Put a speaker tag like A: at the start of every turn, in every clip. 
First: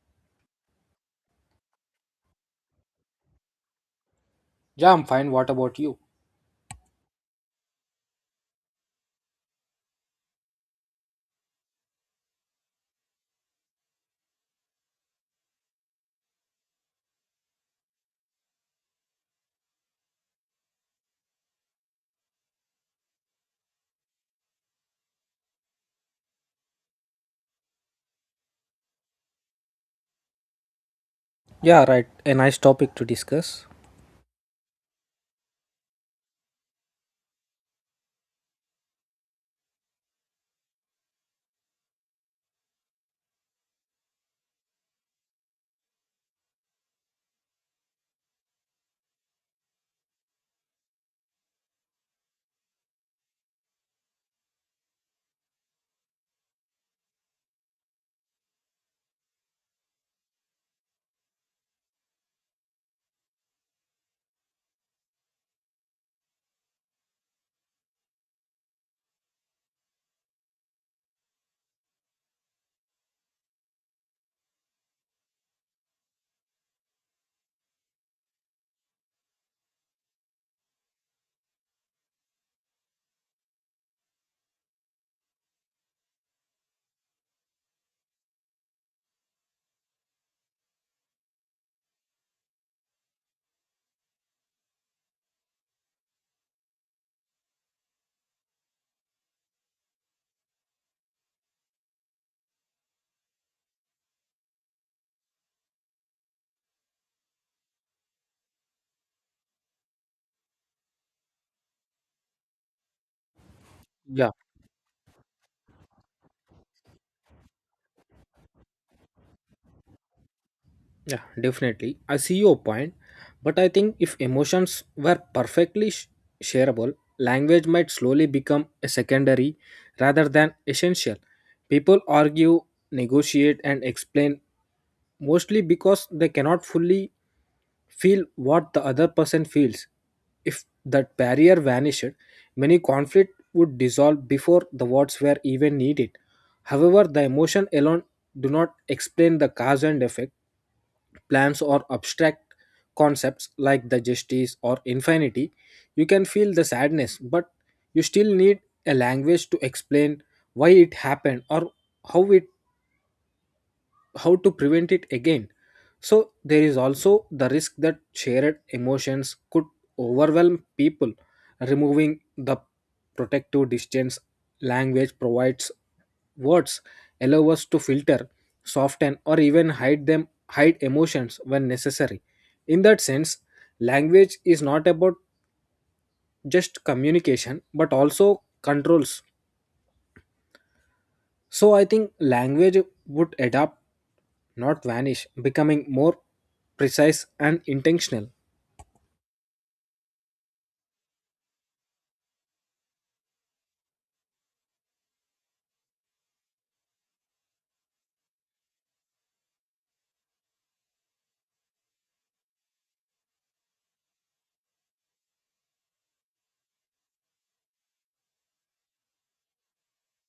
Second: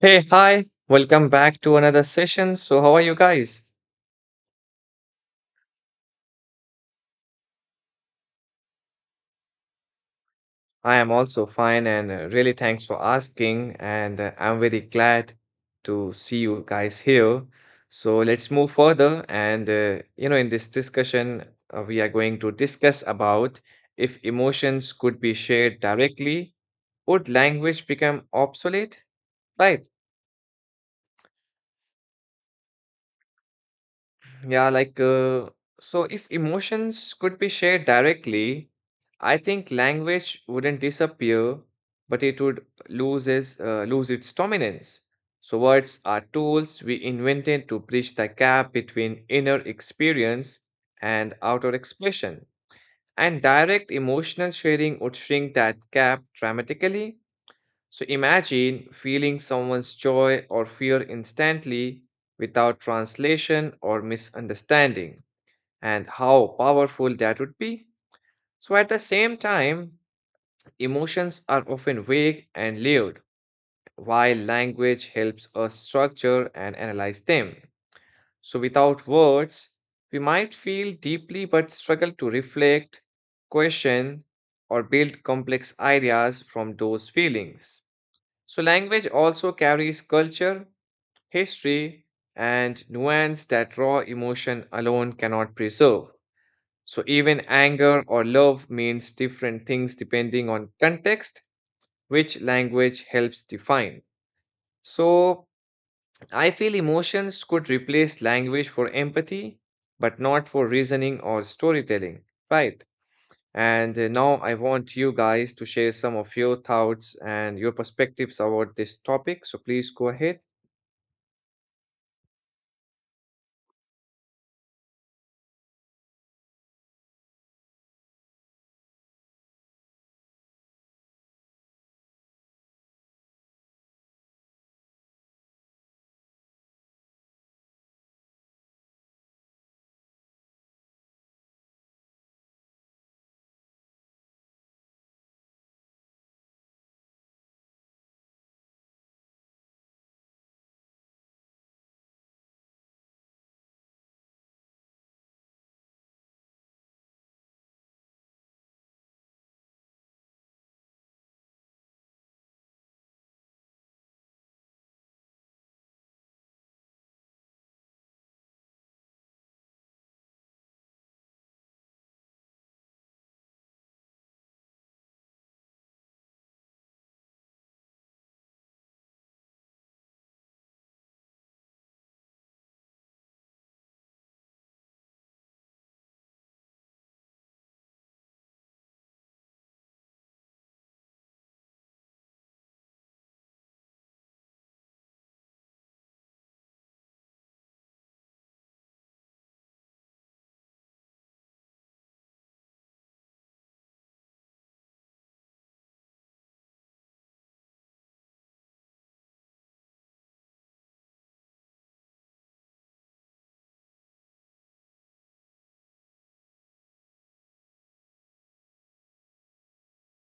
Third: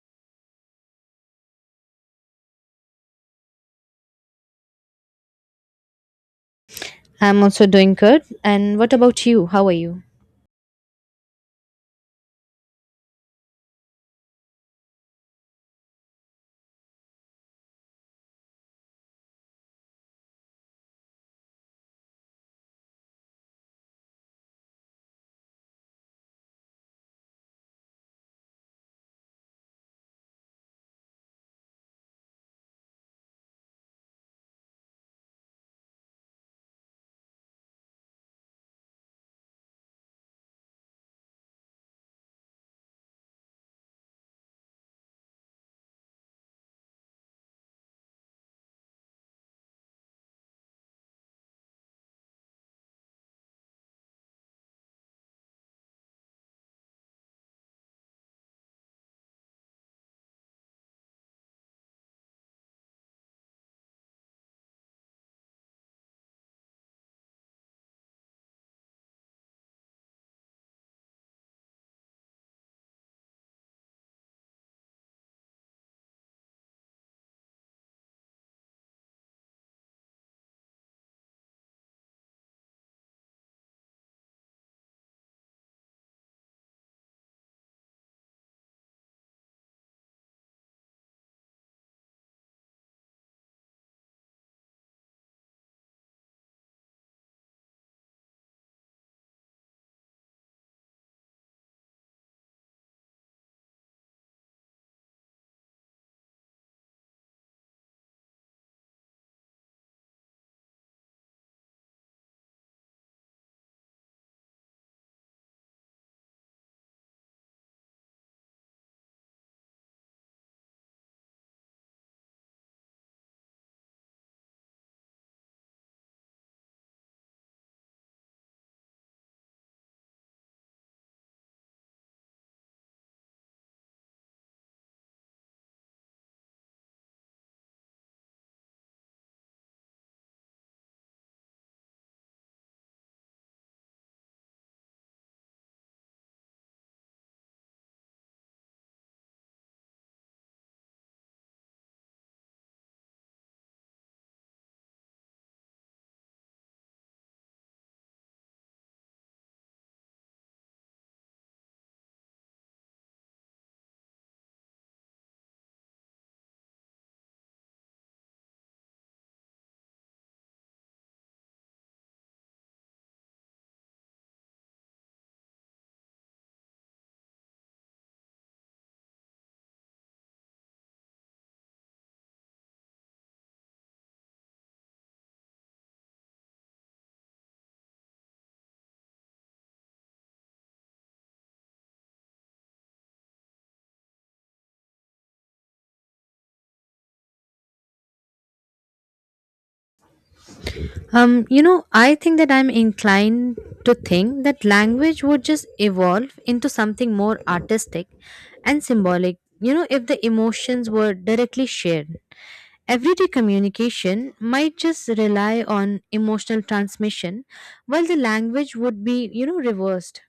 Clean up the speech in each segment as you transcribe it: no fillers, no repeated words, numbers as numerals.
A: Hey, hi, welcome back to another session. So, how are you guys?
B: Yeah, I'm fine. What about you?
C: I'm also doing good. And what about you? How are you?
A: I am also fine and really thanks for asking. And I'm very glad to see you guys here. So, let's move further. In this discussion, we are going to discuss about if emotions could be shared directly, would language become obsolete? Right.
B: Yeah, right. A nice topic to discuss.
A: Yeah, like, uh, so if emotions could be shared directly, I think language wouldn't disappear, but it would lose its dominance. So words are tools we invented to bridge the gap between inner experience and outer expression. And direct emotional sharing would shrink that gap dramatically. So imagine feeling someone's joy or fear instantly without translation or misunderstanding and how powerful that would be. So, at the same time, emotions are often vague and layered, while language helps us structure and analyze them. So, without words, we might feel deeply but struggle to reflect, question, or build complex ideas from those feelings. So, language also carries culture, history, and nuance that raw emotion alone cannot preserve. So even anger or love means different things depending on context, which language helps define. So I feel emotions could replace language for empathy, but not for reasoning or storytelling, right? And
B: Yeah,
A: now I want you guys to share some of your thoughts and your perspectives about this topic. So please go ahead.
B: yeah, definitely. I see your point, but I think if emotions were perfectly shareable, language might slowly become a secondary rather than essential. People argue, negotiate, and explain mostly because they cannot fully feel what the other person feels. If that barrier vanished, many conflict would dissolve before the words were even needed. However, the emotion alone do not explain the cause and effect. Plans or abstract concepts like the justice or infinity, you can feel the sadness, but you still need a language to explain why it happened or how it how to prevent it again. So there is also the risk that shared emotions could overwhelm people. Removing the protective distance language provides words allow us to filter, soften, or even hide emotions when necessary. In that sense, language is not about just communication but also controls. So I think language would adapt, not vanish, becoming more precise and intentional.
C: You know, I think that I'm inclined to think that language would just evolve into something more artistic and symbolic, you know, if the emotions were directly shared. Everyday communication might just rely on emotional transmission, while the language would be, you know, reversed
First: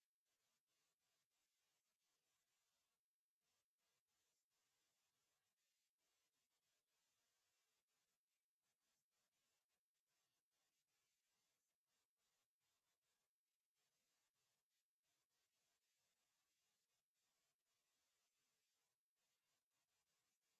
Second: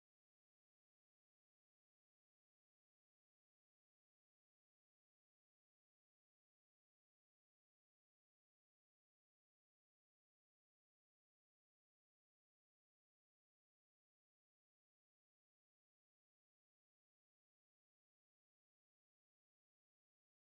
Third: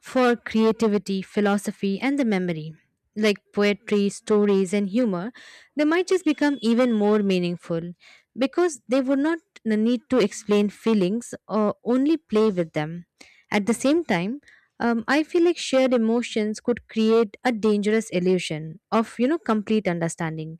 C: for creativity, philosophy, and the memory. Like poetry, stories, and humor, they might just become even more meaningful because they would not need to explain feelings or only play with them. At the same time, I feel like shared emotions could create a dangerous illusion of, you know, complete understanding.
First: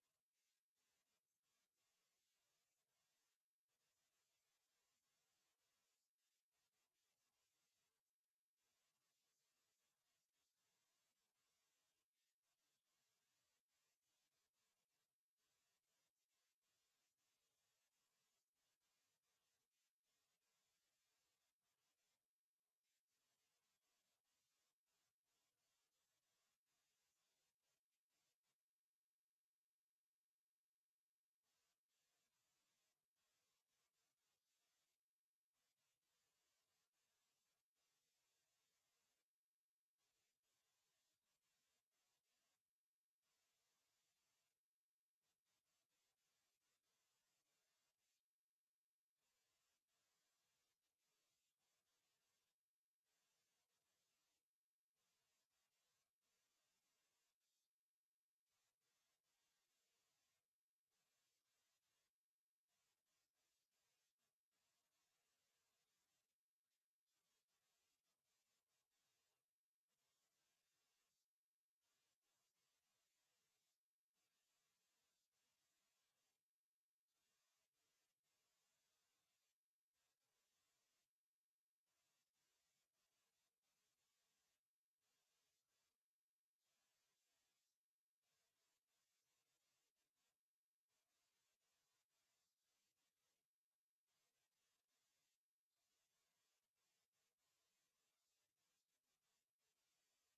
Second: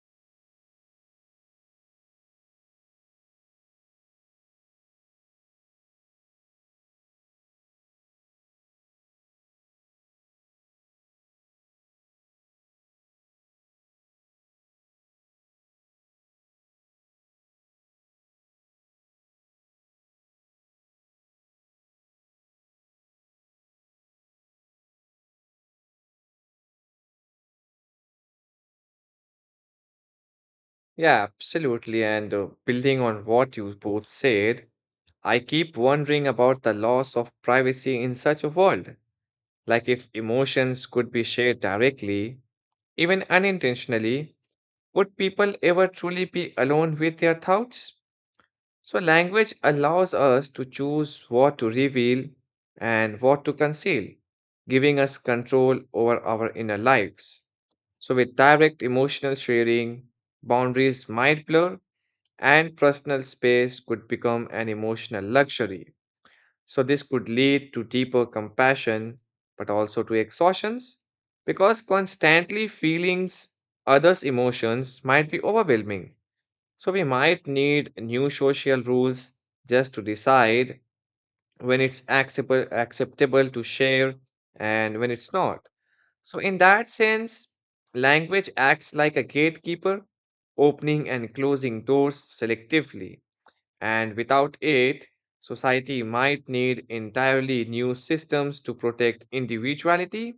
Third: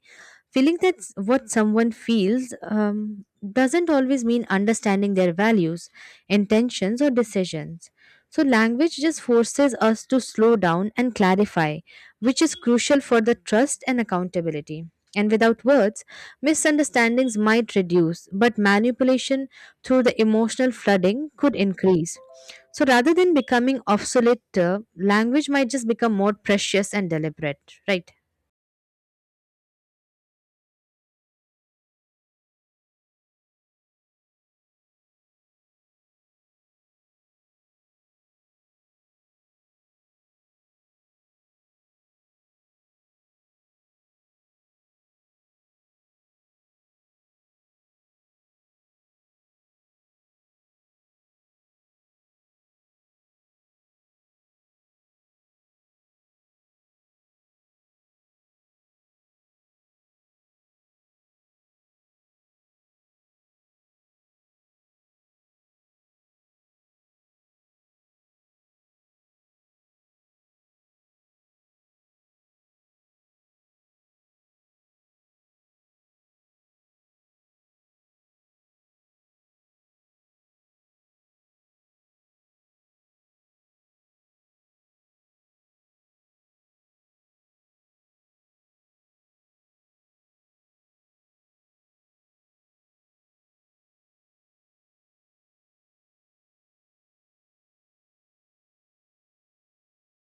C: Feeling that what someone feels doesn't always mean understanding their values, intentions, or decisions. So, language just forces us to slow down and clarify, which is crucial for the trust and accountability. And without words, misunderstandings might reduce, but manipulation through the emotional flooding could increase. So, rather than becoming obsolete, language might just become more precious and deliberate, right?
A: Yeah, absolutely. And building on what you both said, I keep wondering about the loss of privacy in such a world. Like, if emotions could be shared directly, even unintentionally, would people ever truly be alone with their thoughts? So, language allows us to choose what to reveal and what to conceal, giving us control over our inner lives. So, with direct emotional sharing, boundaries might blur and personal space could become an emotional luxury. So, this could lead to deeper compassion, but also to exhaustions, because constantly feelings others' emotions might be overwhelming. So, we might need new social rules just to decide when it's acceptable to share and when it's not. So, in that sense, language acts like a gatekeeper, opening and closing doors selectively. And without it, society might need entirely new systems to protect individuality.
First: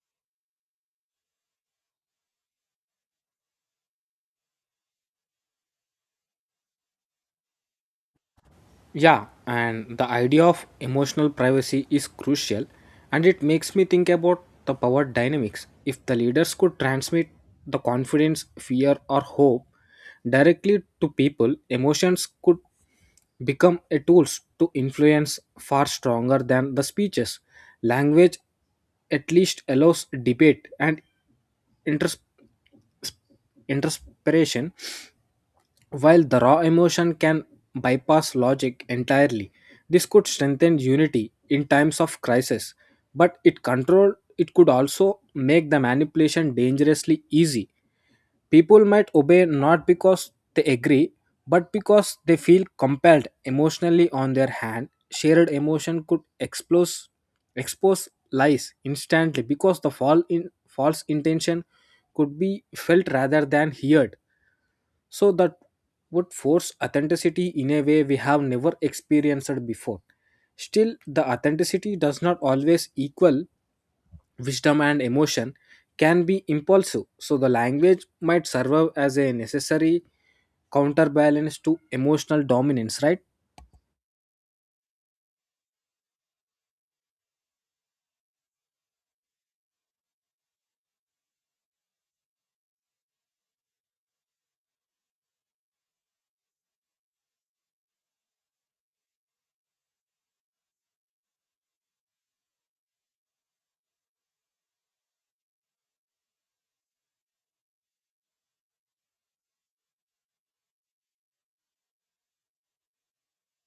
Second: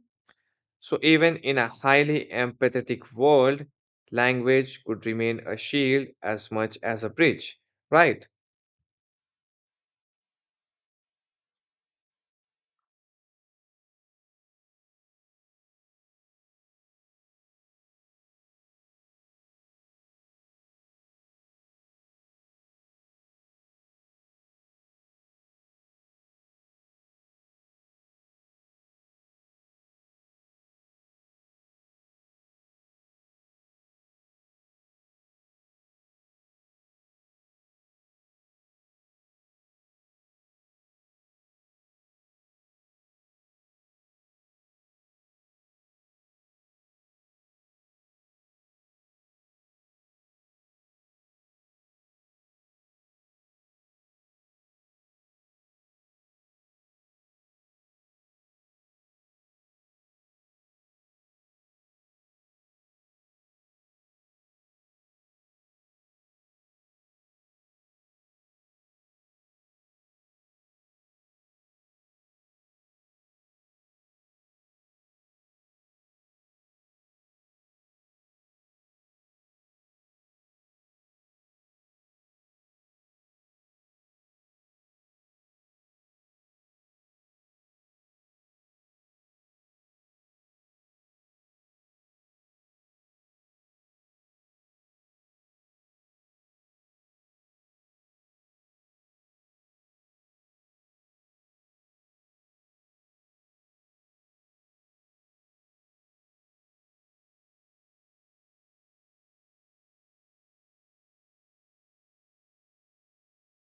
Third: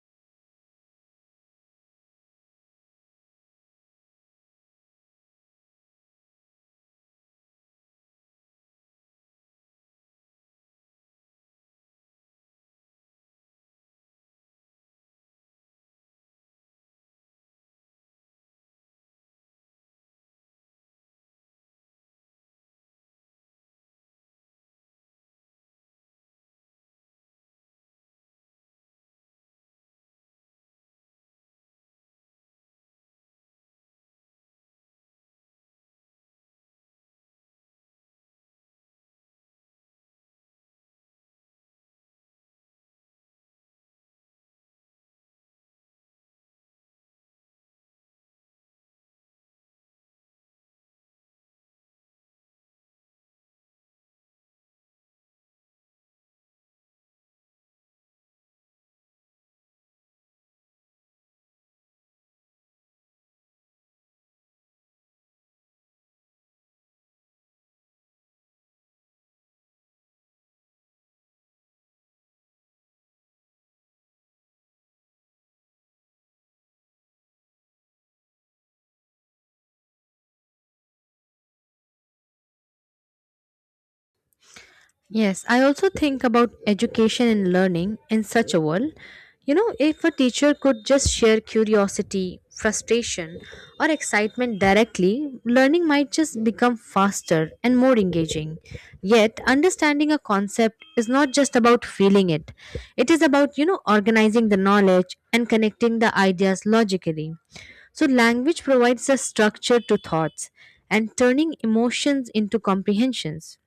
A: So, even in a highly empathetic world, language could remain a shield as much as a bridge, right?
B: Yeah, and the idea of emotional privacy is crucial, and it makes me think about the power dynamics. If the leaders could transmit the confidence, fear, or hope directly to people, emotions could become a tools to influence far stronger than the speeches. Language at least allows debate and inters- interpretation, while the raw emotion can bypass logic entirely. This could strengthen unity in times of crisis, but it could also make the manipulation dangerously easy. People might obey not because they agree, but because they feel compelled emotionally on their hand. Shared emotion could expose lies instantly because the fall in false intention could be felt rather than heard, so that would force authenticity in a way we have never experienced before. Still, the authenticity does not always equal wisdom and emotion can be impulsive. So the language might serve as a necessary counterbalance to emotional dominance, right?
C: Yes, I also think about education and learning in such a world. You know, if a teacher could just share curiosity, frustration, or excitement directly, learning might just become faster and more engaging. Yet, understanding a concept is not just about feeling it, it is about, you know, organizing the knowledge and connecting the ideas logically. So, language provides a structure to thoughts and turning emotions into comprehensions.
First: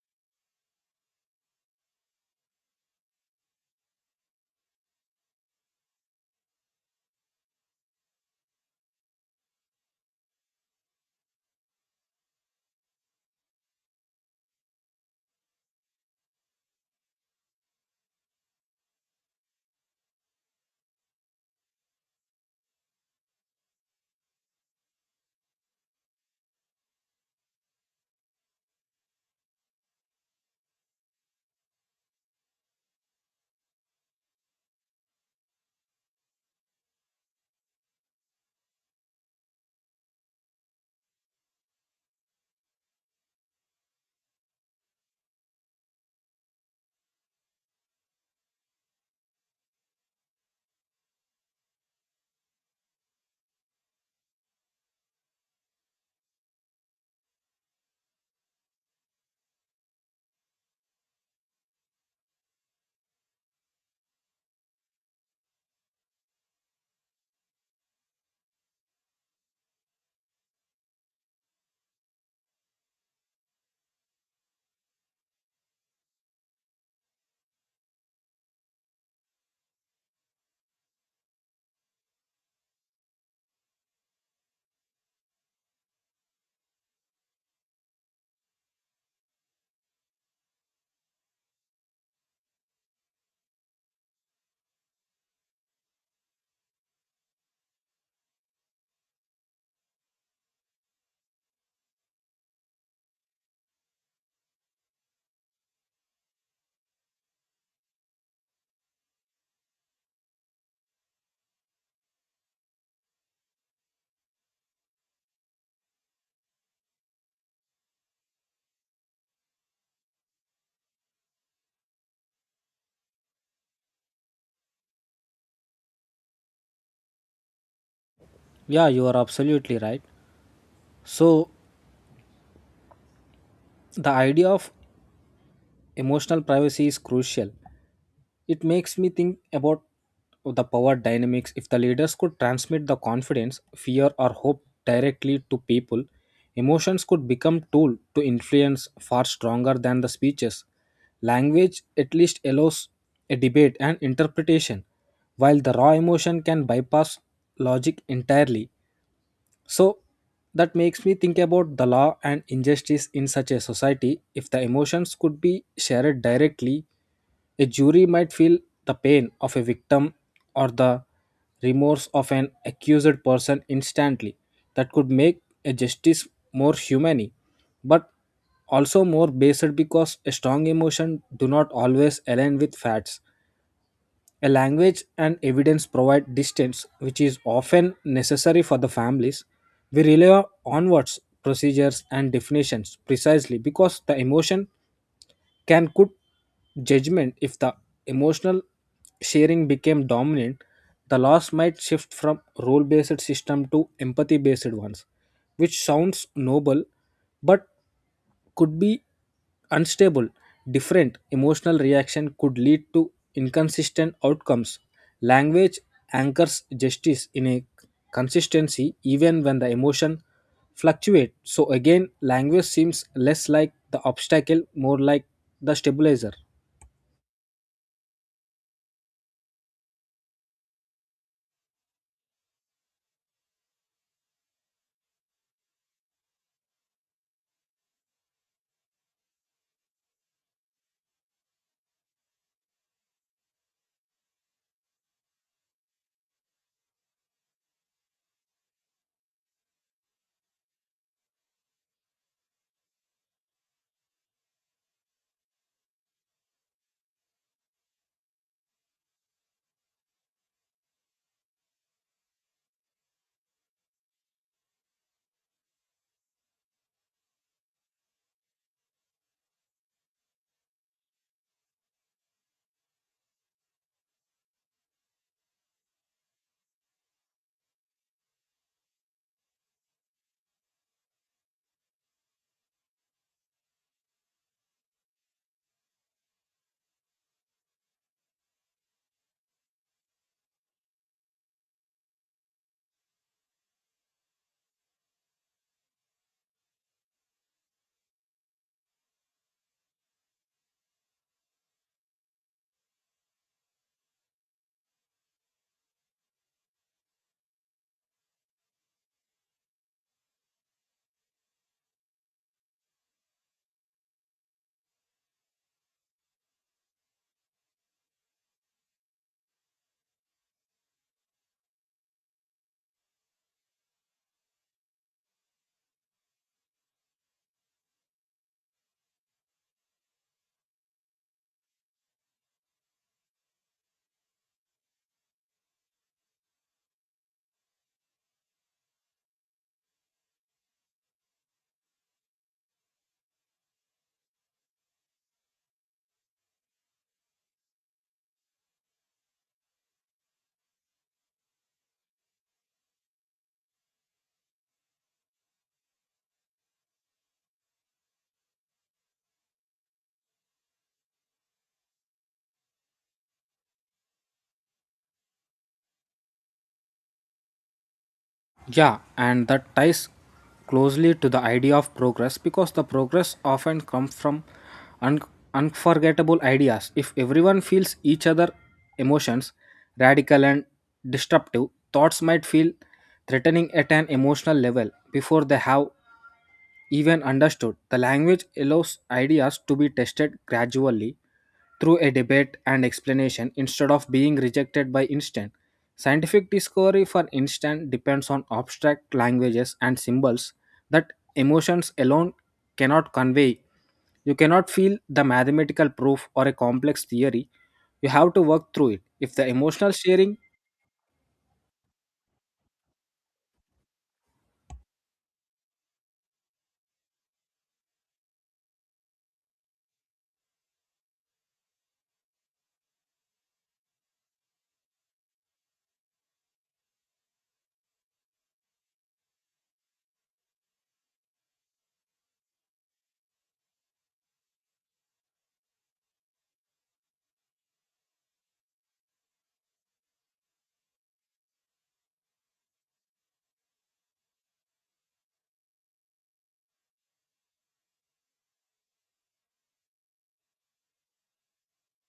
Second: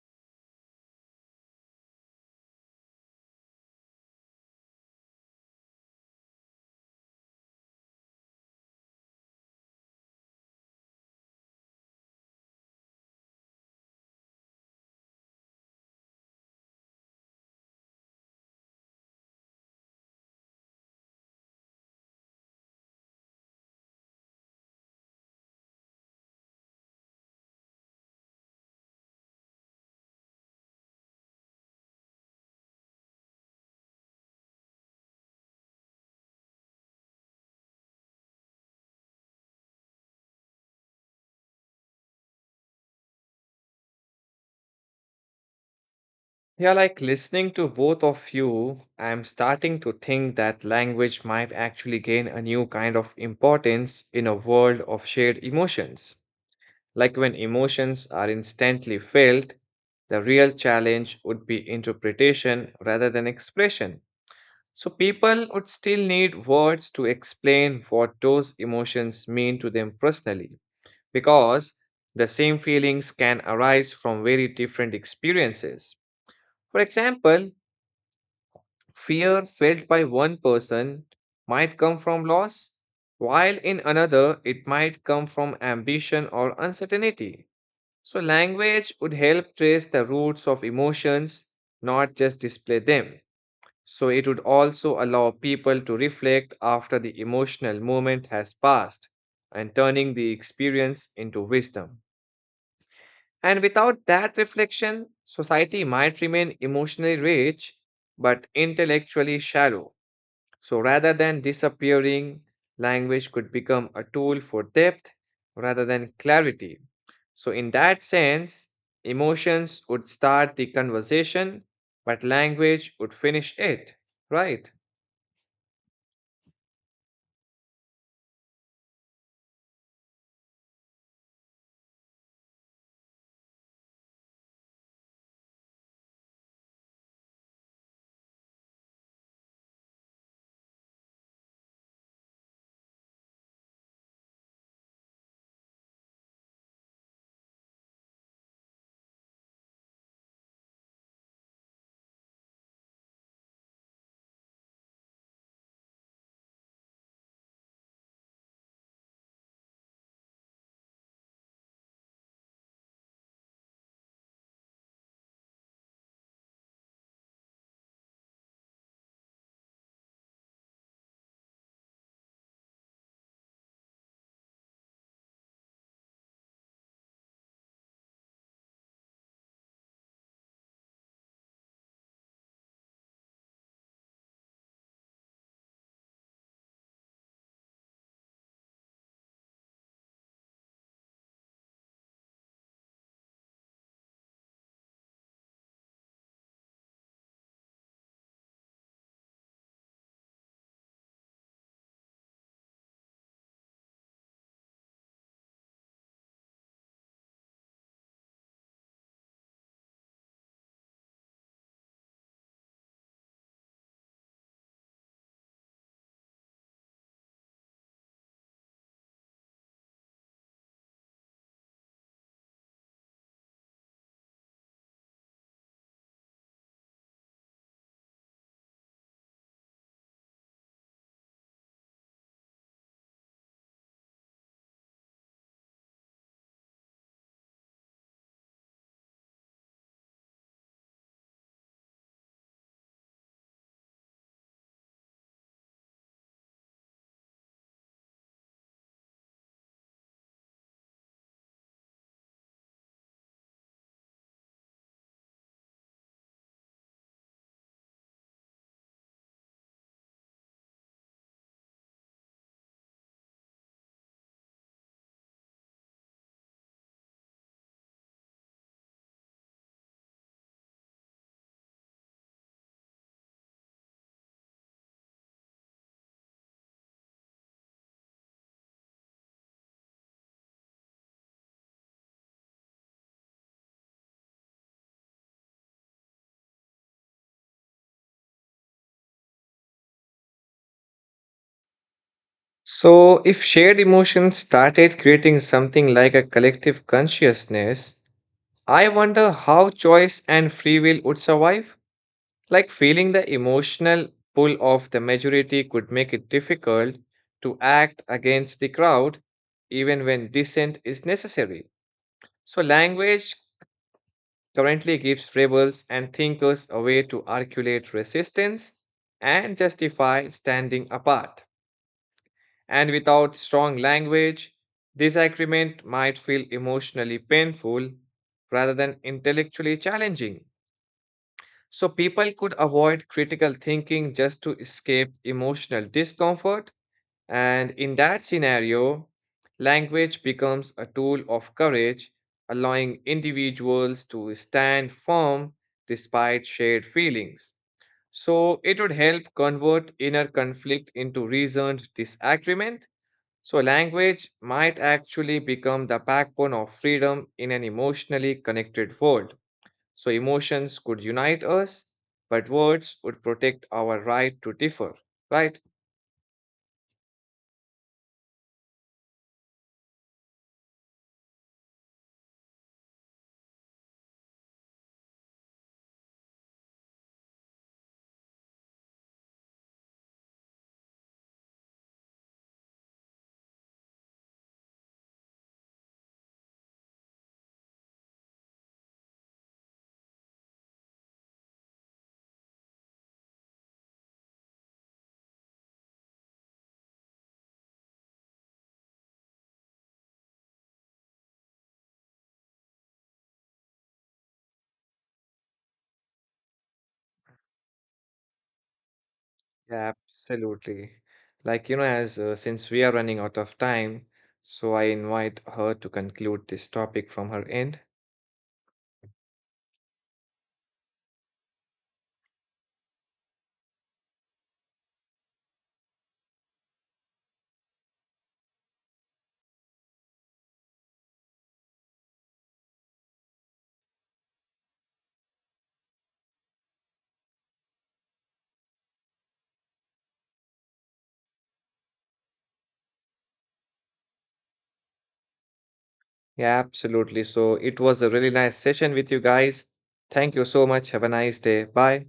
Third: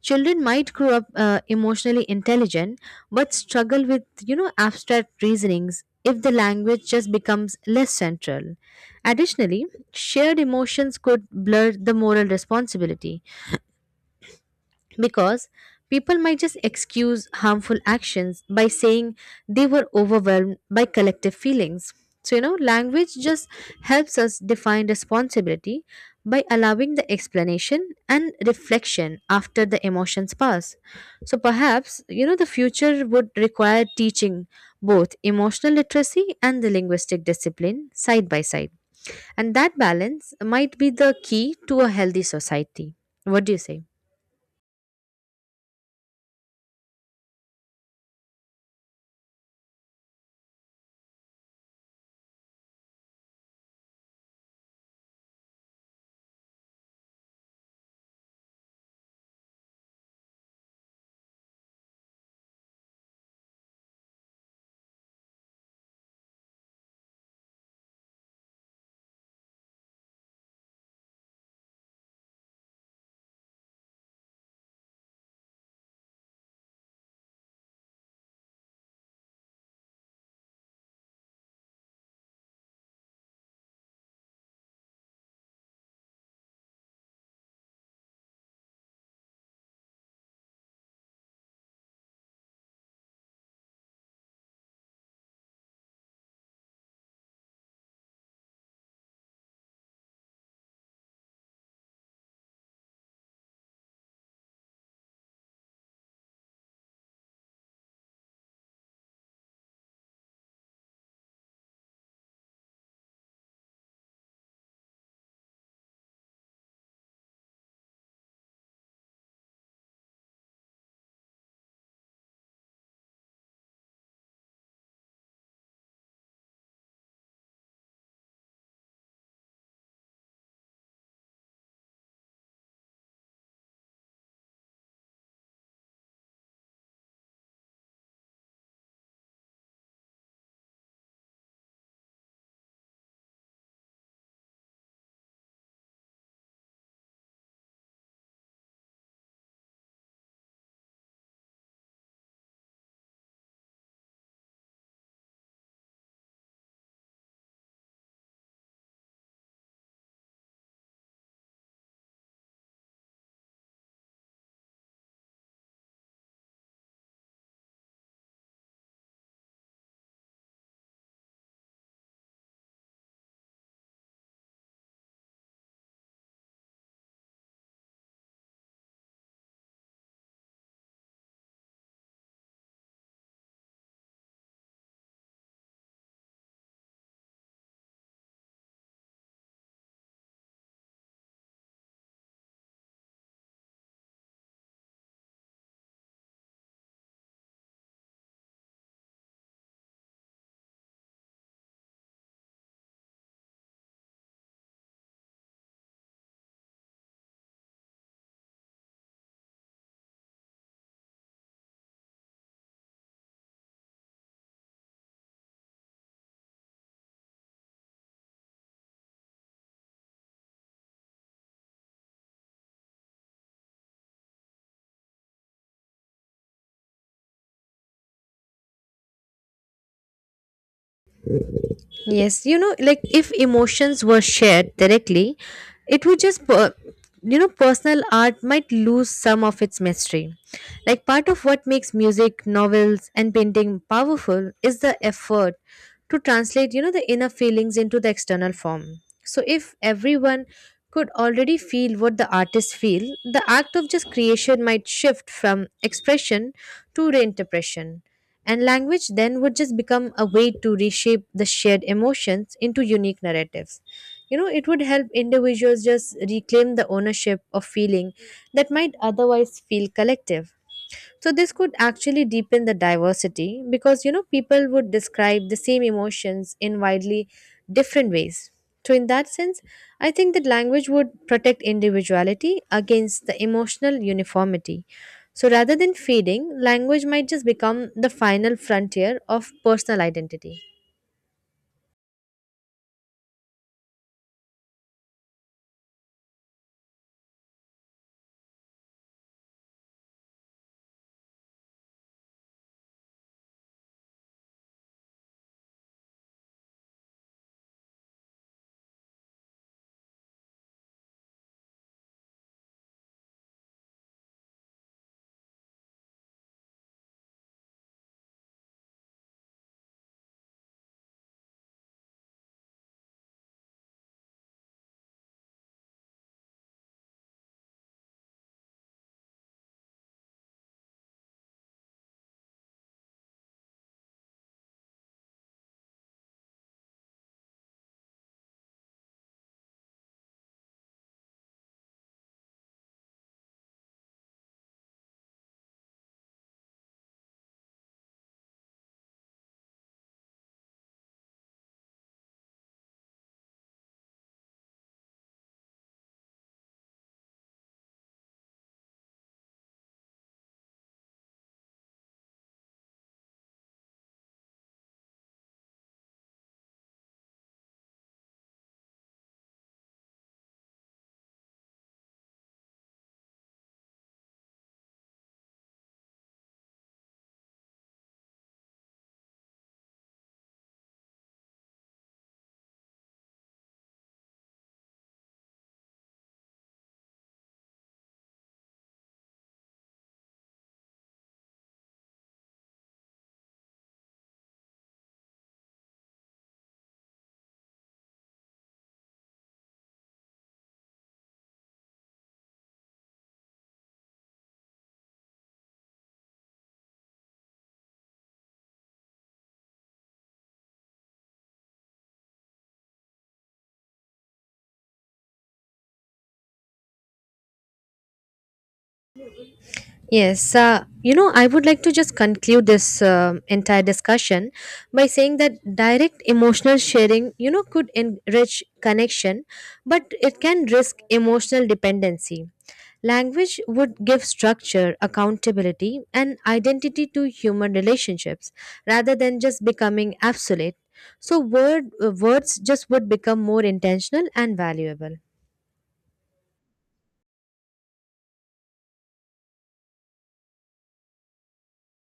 C: Children might grow up emotionally intelligent but struggle with, you know, abstract reasonings if the language just becomes less central. Additionally, shared emotions could blur the moral responsibility because people might just excuse harmful actions by saying they were overwhelmed by collective feelings. So, you know, language just helps us define responsibility by allowing the explanation and reflection after the emotions pass. So, perhaps, you know, the future would require teaching both emotional literacy and the linguistic discipline side by side. And that balance might be the key to a healthy society. What do you say?
A: Yeah, like listening to both of you, I'm starting to think that language might actually gain a new kind of importance in a world of shared emotions. Like when emotions are instantly felt, the real challenge would be interpretation rather than expression. So people would still need words to explain what those emotions mean to them personally, because the same feelings can arise from very different experiences. For example, fear felt by one person might come from loss, while in another it might come from ambition or uncertainty. So, language would help trace the roots of emotions, not just display them. So, it would also allow people to reflect after the emotional moment has passed and turning the experience into wisdom. And without that reflection, society might remain emotionally rich but intellectually shallow. So rather than disappearing, language could become a tool for depth rather than clarity. So, in that sense, emotions would start the conversation, but language would finish it, right?
B: Yeah, you are absolutely right. So the idea of emotional privacy is crucial. It makes me think about the power dynamics. If the leaders could transmit the confidence, fear, or hope directly to people, emotions could become tool to influence far stronger than the speeches. Language at least allows a debate and interpretation, while the raw emotion can bypass logic entirely. So that makes me think about the law and injustice in such a society. If the emotions could be shared directly, a jury might feel the pain of a victim or the remorse of an accused person instantly. That could make a justice more humane, but also more based because a strong emotion do not always align with facts. A language and evidence provide distance, which is often necessary for the families. We rely on words, procedures, and definitions precisely because the emotion can could judgment if the emotional sharing became dominant. The loss might shift from role based system to empathy based ones, which sounds noble but could be unstable. Different emotional reaction could lead to inconsistent outcomes. Language anchors justice in a consistency even when the emotion fluctuates. So again, language seems less like the obstacle, more like the stabilizer.
C: Yes, you know, like if emotions were shared directly, it would just, you know, personal art might lose some of its mystery. Like part of what makes music, novels, and painting powerful is the effort to translate, you know, the inner feelings into the external form. So if everyone could already feel what the artist feel, the act of just creation might shift from expression to reinterpretation. And language then would just become a way to reshape the shared emotions into unique narratives. You know, it would help individuals just reclaim the ownership of feeling that might otherwise feel collective. So this could actually deepen the diversity because, you know, people would describe the same emotions in widely different ways. So in that sense, I think that language would protect individuality against the emotional uniformity. So rather than fading, language might just become the final frontier of personal identity.
A: So, if shared emotions started creating something like a collective consciousness, I wonder how choice and free will would survive. Like feeling the emotional pull of the majority could make it difficult to act against the crowd, even when dissent is necessary. So, language currently gives rebels and thinkers a way to articulate resistance and justify standing apart. And without strong language, disagreement might feel emotionally painful rather than intellectually challenging. So people could avoid critical thinking just to escape emotional discomfort. And in that scenario, language becomes a tool of courage, allowing individuals to stand firm despite shared feelings. So it would help convert inner conflict into reasoned disagreement. So language might actually become the backbone of freedom in an emotionally connected world. So emotions could unite us, but words would protect our right to differ, right?
B: Yeah, and that ties closely to the idea of progress because the progress often comes from un- unforgettable ideas. If everyone feels each other emotions, radical and disruptive thoughts might feel threatening at an emotional level before they have even understood. The language allows ideas to be tested gradually through a debate and explanation instead of being rejected by instant. Scientific discovery, for instance, depends on abstract languages and symbols that emotions alone cannot convey. You cannot feel the mathematical proof or a complex theory. You have to work through it. If the emotional
A: Yeah,
B: sharing
A: absolutely. Like, you know, as since we are running out of time, so I invite her to conclude this topic from her end.
C: Yes, you know, I would like to just conclude this entire discussion by saying that direct emotional sharing, you know, could enrich connection, but it can risk emotional dependency. Language would give structure, accountability, and identity to human relationships rather than just becoming absolute. So, words just would become more intentional and valuable.
A: Yeah, absolutely. So it was a really nice session with you guys. Thank you so much. Have a nice day. Bye.